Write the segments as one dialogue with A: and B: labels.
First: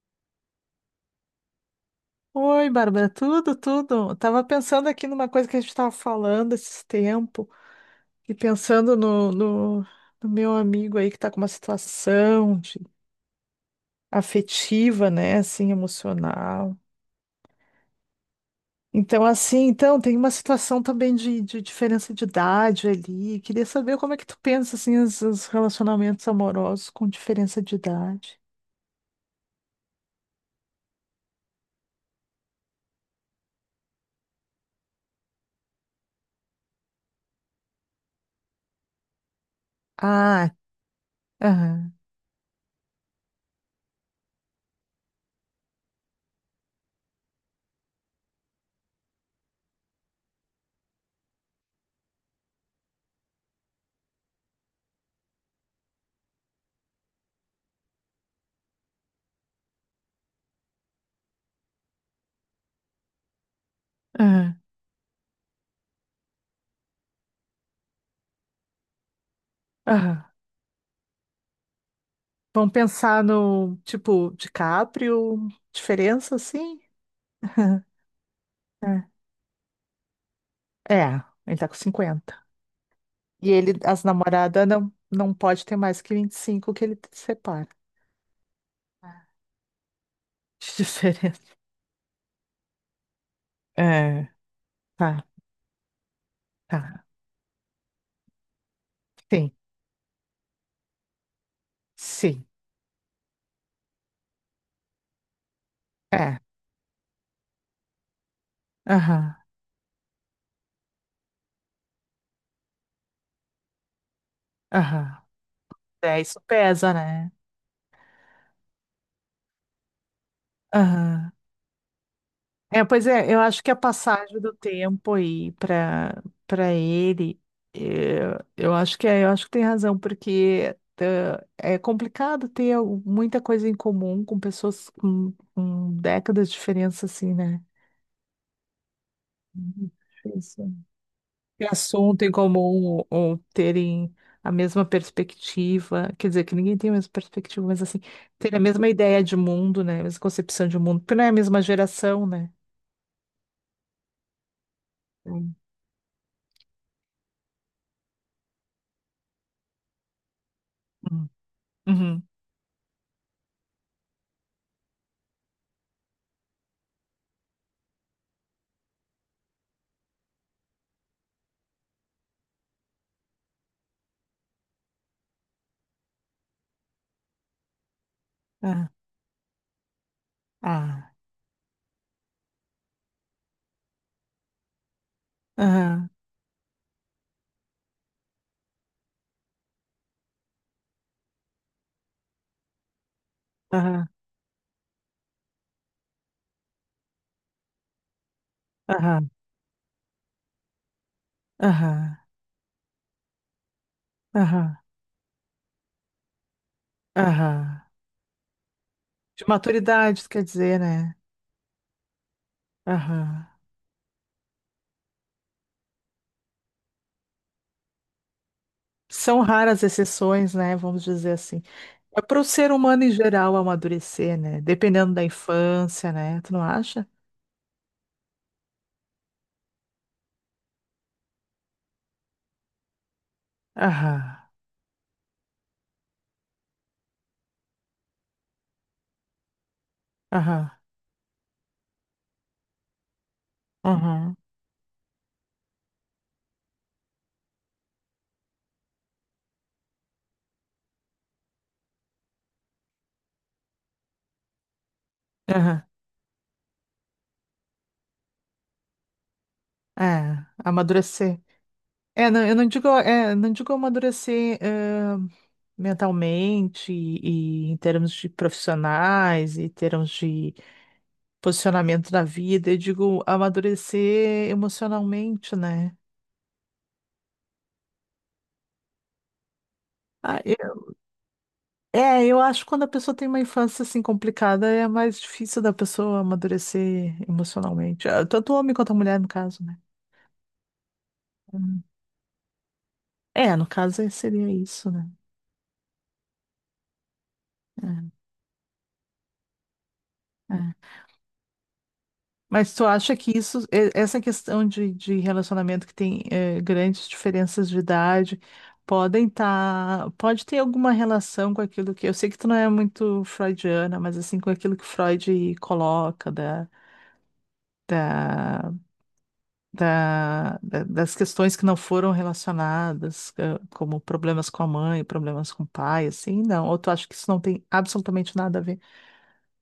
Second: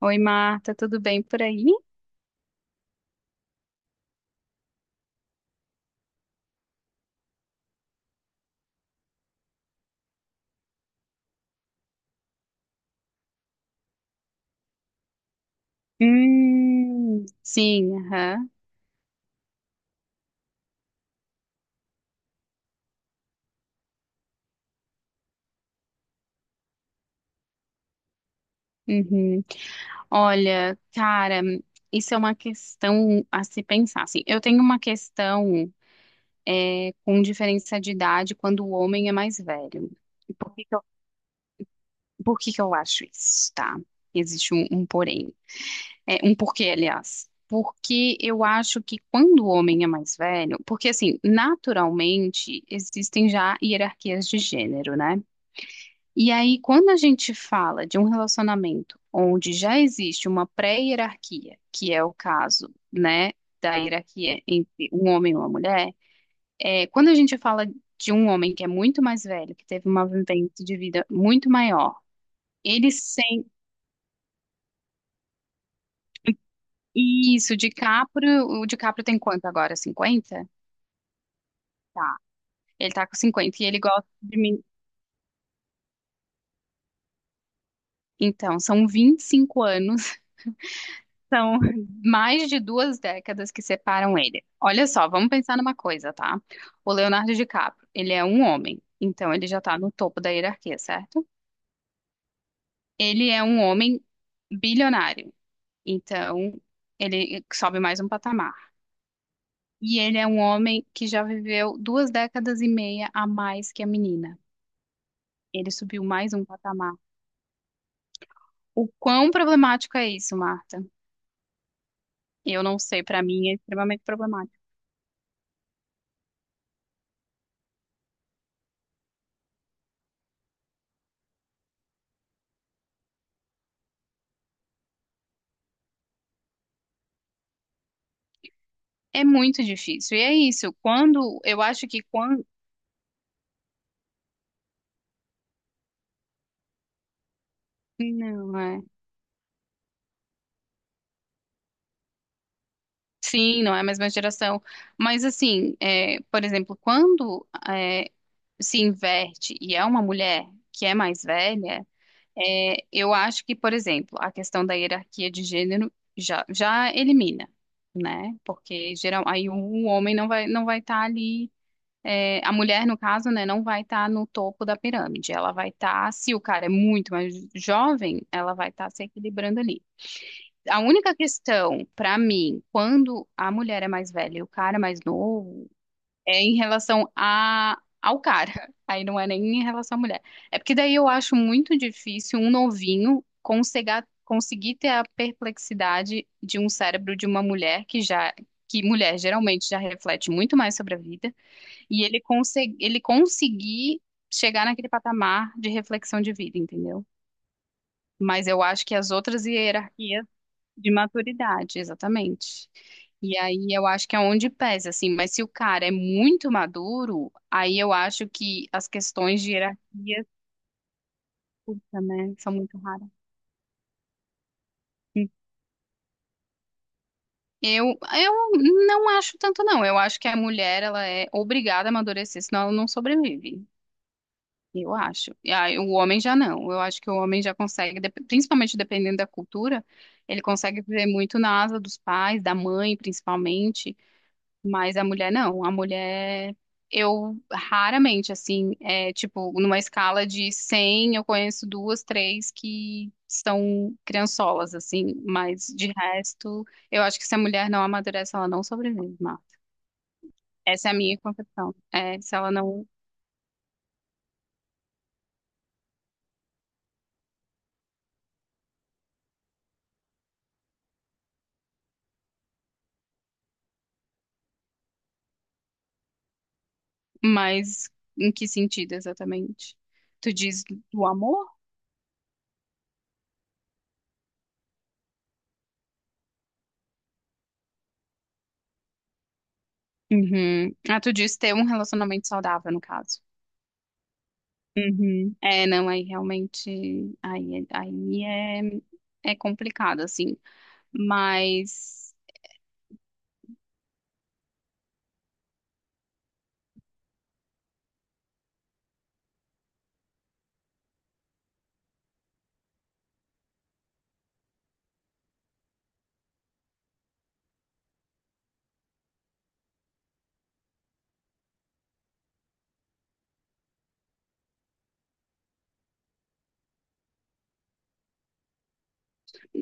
A: Oi, Marta, tudo bem por aí?
B: Oi, Bárbara, tudo, tudo. Tava pensando aqui numa coisa que a gente estava falando esses tempo e pensando no meu amigo aí que tá com uma situação afetiva, né, assim, emocional.
A: Sim, aham.
B: Então, assim, então, tem uma situação também de diferença de idade ali. Queria saber como é que tu pensa, assim, os relacionamentos amorosos com diferença de idade.
A: Uhum. Olha, cara, isso é uma questão a se pensar. Assim, eu tenho uma questão com diferença de idade quando o homem é mais velho. E
B: Ah,
A: Por que que eu,
B: aham,
A: por que que eu acho isso, tá? Existe um porém. É, um porquê, aliás. Porque eu acho que quando o homem é mais velho, porque assim, naturalmente existem já hierarquias de gênero, né? E aí, quando a gente fala de um relacionamento onde já existe uma pré-hierarquia, que é o caso, né, da hierarquia
B: aham,
A: entre um homem e uma mulher, é, quando a gente fala de um homem que é muito mais velho, que teve uma
B: aham.
A: vivência de vida muito maior,
B: Vamos
A: ele
B: pensar
A: sem
B: no, tipo, DiCaprio, diferença, assim?
A: isso, DiCaprio, o DiCaprio tem quanto agora? 50?
B: É, é, ele tá com
A: Tá.
B: 50.
A: Ele tá com
B: E
A: 50 e
B: ele,
A: ele
B: as
A: gosta de mim.
B: namoradas não pode ter mais que 25 que ele te separa.
A: Então, são vinte e cinco anos
B: De diferença.
A: São mais de 2 décadas que separam
B: É,
A: ele. Olha só,
B: tá,
A: vamos pensar numa coisa, tá? O
B: tá.
A: Leonardo DiCaprio, ele é um homem, então ele
B: Sim,
A: já tá no topo da hierarquia, certo?
B: sim.
A: Ele é um homem bilionário,
B: É.
A: então ele sobe mais um patamar.
B: Aham,
A: E ele é um homem que já viveu 2 décadas e meia a mais que a menina.
B: aham.
A: Ele subiu
B: É,
A: mais
B: isso
A: um
B: pesa,
A: patamar.
B: né?
A: O quão problemático é isso, Marta?
B: Aham.
A: Eu não
B: É,
A: sei,
B: pois
A: pra
B: é, eu
A: mim é
B: acho que a
A: extremamente
B: passagem do
A: problemático.
B: tempo aí para ele, eu acho que tem razão, porque é complicado ter muita coisa em comum com pessoas com décadas de diferença, assim, né?
A: É muito
B: Uhum,
A: difícil. E é isso.
B: difícil.
A: Quando eu
B: Ter
A: acho que
B: assunto em
A: quando
B: comum ou terem a mesma perspectiva, quer dizer, que ninguém tem a mesma perspectiva, mas assim, ter
A: não
B: a
A: é.
B: mesma ideia de mundo, né? A mesma concepção de mundo, porque não é a mesma geração, né?
A: Sim, não é a mesma geração. Mas
B: Então,
A: assim, é, por exemplo, quando é, se inverte e é uma mulher que é mais
B: hum.
A: velha,
B: Uhum.
A: é, eu acho que, por exemplo, a questão da hierarquia de gênero já elimina, né? Porque geral, aí o homem não vai estar ali é, a mulher, no caso, né, não vai estar no topo da pirâmide. Ela vai estar, se o cara é muito mais jovem, ela vai
B: É.
A: estar se equilibrando ali. A
B: Ah,
A: única questão, para mim, quando a mulher é mais velha e o cara é mais novo,
B: aham,
A: é em relação a, ao cara. Aí não é nem em relação à mulher. É porque daí eu acho muito difícil um novinho conseguir,
B: aham,
A: conseguir ter a perplexidade de um cérebro de uma mulher que já, que mulher
B: aham,
A: geralmente já reflete muito mais sobre a vida e
B: aham,
A: ele conseguir chegar
B: aham,
A: naquele patamar de reflexão de vida, entendeu?
B: aham.
A: Mas eu acho que as outras
B: De maturidade,
A: hierarquias
B: isso quer dizer,
A: de
B: né?
A: maturidade, exatamente. E
B: Aham.
A: aí eu acho que é onde pesa, assim. Mas se o cara é muito maduro, aí eu acho que as
B: São
A: questões de
B: raras
A: hierarquia,
B: exceções, né? Vamos dizer assim.
A: puta,
B: É
A: né,
B: para o
A: são
B: ser
A: muito
B: humano
A: raras.
B: em geral amadurecer, né? Dependendo da infância, né? Tu não acha?
A: Eu não acho tanto, não. Eu acho que a mulher, ela é obrigada a amadurecer, senão ela não sobrevive.
B: Aham,
A: Eu acho. E aí, o homem já não. Eu acho que o homem já consegue, principalmente dependendo da cultura, ele
B: aham,
A: consegue viver muito na asa dos pais, da mãe, principalmente.
B: aham,
A: Mas a mulher não. A mulher, eu raramente, assim, é tipo, numa escala de 100, eu conheço duas, três que são criançolas, assim. Mas
B: aham.
A: de resto, eu acho que se a mulher não amadurece, ela não sobrevive, Marta.
B: É,
A: Essa é a minha
B: amadurecer.
A: concepção. É,
B: É,
A: se
B: não,
A: ela
B: eu não
A: não.
B: digo, é, não digo amadurecer, mentalmente e em termos de profissionais, e em termos de posicionamento na vida, eu digo amadurecer emocionalmente, né?
A: Mas em que sentido exatamente? Tu
B: Ah,
A: diz do amor?
B: é, eu acho que quando a pessoa tem uma infância assim complicada, é mais difícil da pessoa amadurecer emocionalmente. Ah, tanto o homem quanto a mulher, no caso, né?
A: Uhum. Ah, tu diz ter um
B: Hum.
A: relacionamento saudável, no caso.
B: É, no caso seria isso, né?
A: Uhum. É, não, aí realmente, aí, aí é complicado, assim,
B: É, é.
A: mas,
B: Mas tu acha que isso, essa questão de relacionamento que tem grandes diferenças de idade, pode ter alguma relação com aquilo que, eu sei que tu não é muito freudiana, mas assim, com aquilo que Freud coloca da, das questões que não foram relacionadas, como problemas com a mãe, problemas com o pai, assim, não. Ou tu acha que isso não tem absolutamente nada a ver?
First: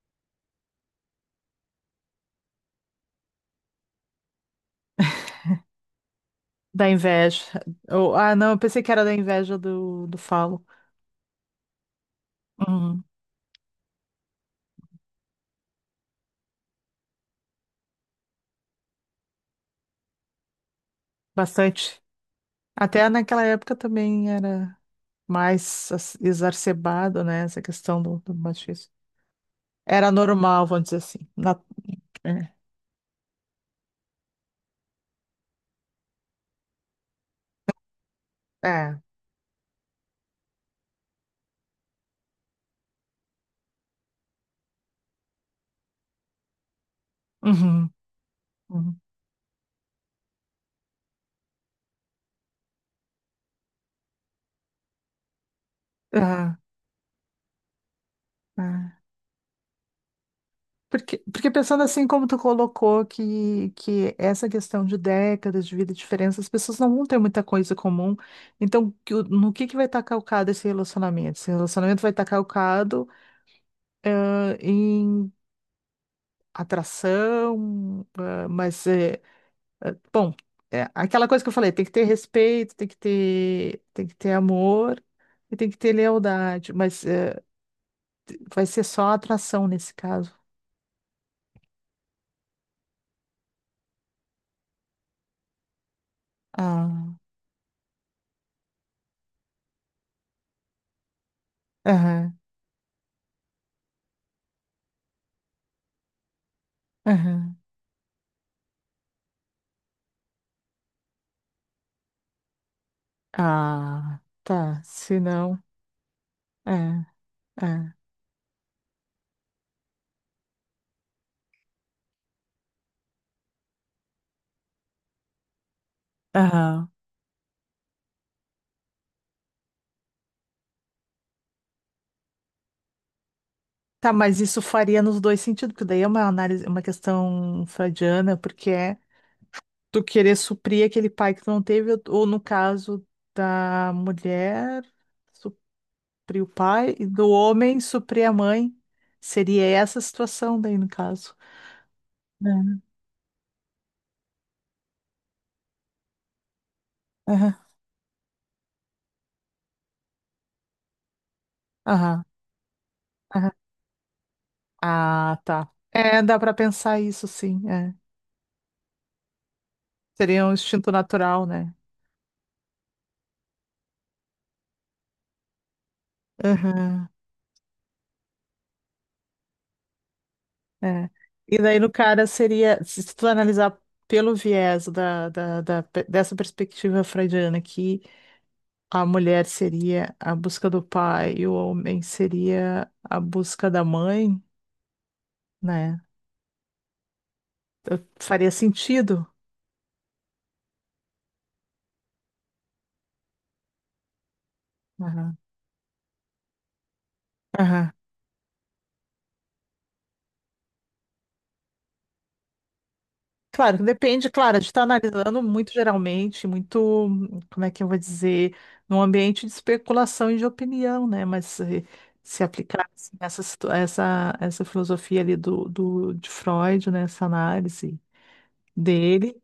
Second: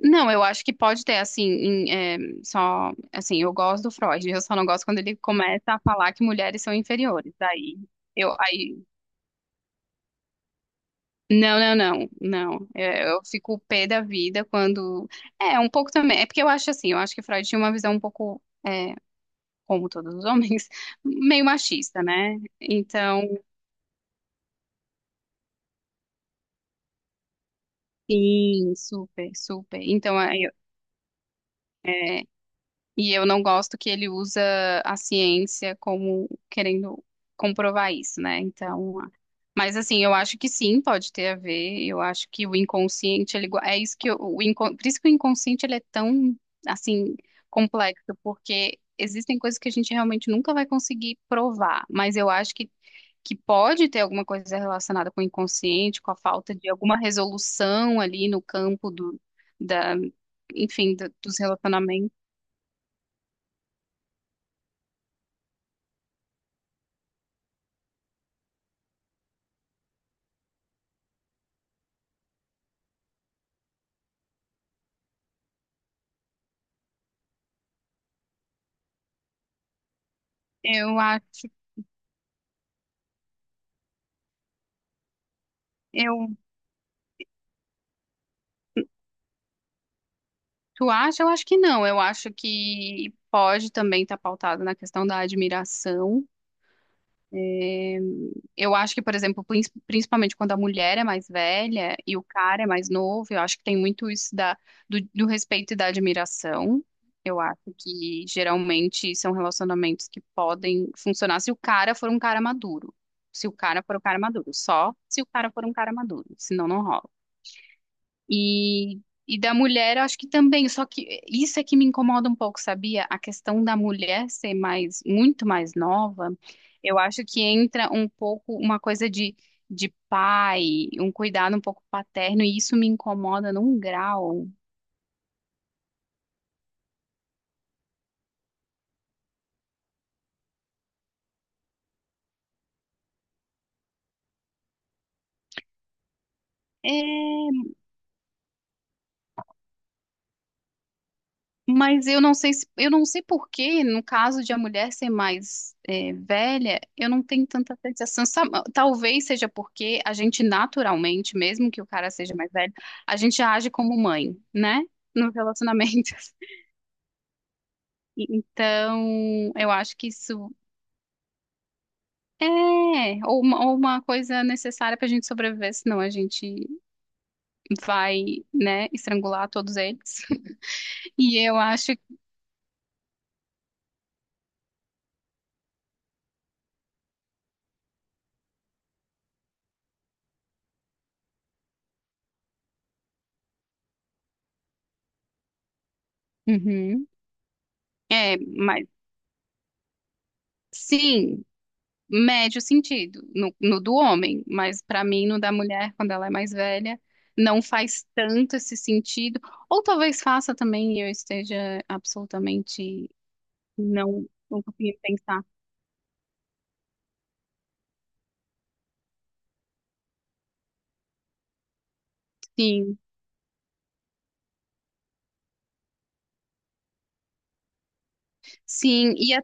A: não, eu acho que pode ter, assim, em, é, só, assim, eu gosto do Freud, eu só não gosto quando ele começa a falar que mulheres são
B: Da
A: inferiores,
B: inveja.
A: aí,
B: Ou,
A: eu,
B: ah, não, eu
A: aí
B: pensei que era da inveja do falo.
A: Não, não, não, não. É, eu fico pé da vida quando. É, um pouco também. É porque eu acho assim, eu acho que Freud tinha uma visão um pouco, como todos os homens, meio
B: Bastante.
A: machista, né?
B: Até
A: Então,
B: naquela época também era mais exacerbado, né? Essa questão do
A: sim,
B: machismo.
A: super, super.
B: Era
A: Então,
B: normal, vamos dizer assim.
A: é, E eu não gosto que ele usa a ciência como querendo comprovar isso, né?
B: É. É.
A: Então, mas assim, eu acho que sim, pode ter a ver. Eu acho que o inconsciente, ele gua- é isso que eu- o inco- por isso que o inconsciente ele é tão assim
B: Uhum,
A: complexo, porque
B: uhum.
A: existem coisas que a gente realmente nunca vai conseguir provar, mas eu acho que pode ter alguma coisa relacionada com o inconsciente, com a falta
B: Ah,
A: de alguma resolução ali no campo
B: ah.
A: do da, enfim, do-
B: Porque,
A: dos
B: porque pensando assim,
A: relacionamentos.
B: como tu colocou que essa questão de décadas de vida e diferença, as pessoas não vão ter muita coisa comum. Então, no que vai estar calcado esse relacionamento? Esse relacionamento vai estar calcado, ah, em atração, ah, mas bom, é
A: Eu
B: aquela coisa
A: acho,
B: que eu falei, tem que ter respeito, tem que ter amor e tem que ter
A: eu,
B: lealdade, mas vai ser só atração nesse caso.
A: tu acha? Eu acho que não. Eu acho que pode também estar pautado na questão da admiração.
B: Ah,
A: É, eu acho que, por exemplo, principalmente quando a mulher é mais velha e o
B: aham,
A: cara é mais novo, eu acho que tem muito isso do respeito e da admiração. Eu
B: aham.
A: acho que geralmente são relacionamentos que podem funcionar se o cara for um cara maduro. Se o cara for um cara
B: Ah,
A: maduro,
B: tá,
A: só
B: se
A: se o cara
B: não,
A: for um cara maduro, senão não rola.
B: é, é.
A: E, e da mulher, acho que também, só que isso é que me incomoda um pouco, sabia? A questão da mulher ser mais, muito mais nova,
B: Aham.
A: eu acho que entra um pouco uma coisa de pai, um cuidado um pouco paterno, e isso me incomoda num
B: Tá, mas
A: grau.
B: isso faria nos dois sentidos, porque daí é uma análise, uma questão freudiana, porque é tu querer suprir aquele pai que tu não teve, ou no caso da mulher, suprir o pai e do
A: É,
B: homem suprir a mãe. Seria essa a situação daí, no caso.
A: mas
B: É.
A: eu não sei por que, no caso de a mulher ser mais velha, eu não tenho
B: Aham,
A: tanta sensação. Talvez seja porque a gente naturalmente, mesmo que o cara
B: aham,
A: seja mais velho, a gente
B: aham.
A: age como mãe, né? Nos
B: Ah, tá. É,
A: relacionamentos.
B: dá para pensar isso, sim. É.
A: Então, eu acho que
B: Seria
A: isso
B: um instinto natural, né?
A: é ou uma coisa necessária para a gente sobreviver, senão a gente
B: Aham,
A: vai, né, estrangular todos eles.
B: é.
A: E eu
B: E daí no
A: acho.
B: cara seria, se tu analisar pelo viés dessa perspectiva freudiana, que a mulher seria a busca do pai e o homem seria a busca da mãe, né?
A: Uhum. É,
B: Faria
A: mas
B: sentido.
A: sim. Médio sentido no do homem, mas para mim
B: Aham,
A: no da mulher, quando ela é mais velha, não
B: aham.
A: faz tanto esse sentido. Ou talvez faça também e eu esteja absolutamente
B: Claro, que
A: não
B: depende, claro, a
A: não
B: gente está
A: conseguindo pensar.
B: analisando muito geralmente, muito, como é que eu vou dizer, num ambiente de especulação e de opinião, né? Mas se aplicar
A: Sim,
B: assim, essa filosofia ali de Freud, né? Essa análise
A: sim,
B: dele.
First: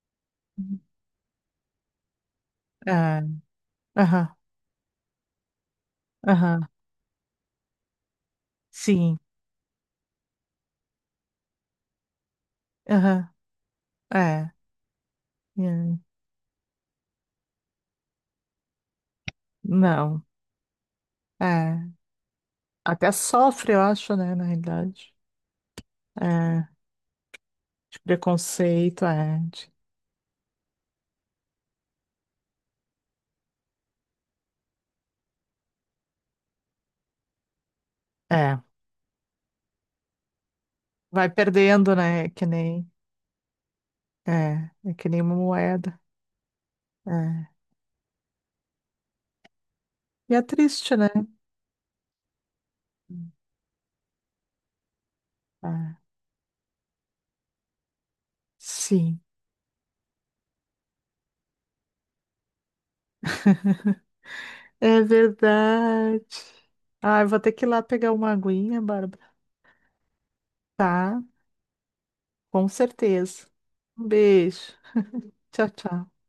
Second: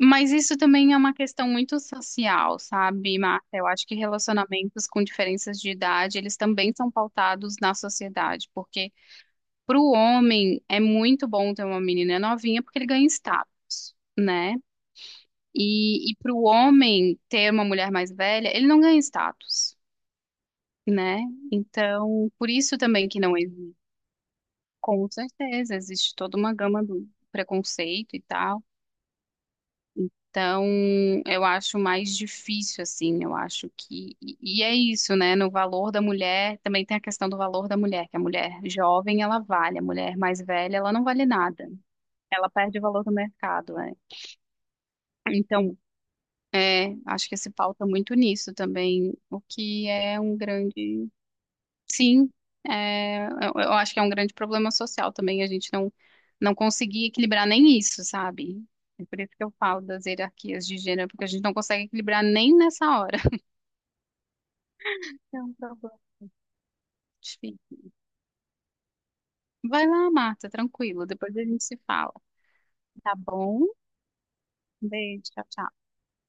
A: mas isso também é uma questão muito social,
B: É,
A: sabe, Marta? Eu acho que
B: aham,
A: relacionamentos com diferenças de idade, eles
B: aham,
A: também são pautados na sociedade, porque
B: sim,
A: para o homem é muito bom ter uma menina novinha porque ele ganha
B: aham,
A: status.
B: é,
A: Né?
B: é,
A: E para o homem ter uma mulher mais velha, ele não ganha status,
B: não,
A: né?
B: é,
A: Então, por isso também
B: até
A: que não
B: sofre,
A: existe.
B: eu acho, né, na
A: Com
B: realidade,
A: certeza, existe toda uma
B: é,
A: gama do
B: de
A: preconceito e tal.
B: preconceito, é,
A: Então, eu acho mais difícil, assim, eu acho que. E é isso, né? No valor da mulher, também tem a questão do valor da mulher, que a
B: é,
A: mulher jovem, ela vale, a mulher mais velha, ela não vale
B: vai
A: nada.
B: perdendo, né, que
A: Ela perde o
B: nem
A: valor do mercado, né?
B: é, é que nem uma
A: Então,
B: moeda.
A: É, acho que
B: É.
A: se pauta muito nisso também, o que é
B: E
A: um
B: é triste,
A: grande,
B: né?
A: sim, é, eu acho que é um grande problema social também, a gente não,
B: É,
A: não conseguir equilibrar nem isso, sabe? É
B: sim.
A: por isso que eu falo das hierarquias de gênero, porque a gente não consegue equilibrar nem nessa hora.
B: É
A: É um problema
B: verdade. Ah, eu vou ter
A: difícil.
B: que ir lá pegar uma aguinha, Bárbara.
A: Vai lá, Marta, tranquilo,
B: Tá,
A: depois a gente se fala.
B: com
A: Tá
B: certeza.
A: bom?
B: Um beijo.
A: Um beijo, tchau,
B: Tchau,
A: tchau.
B: tchau.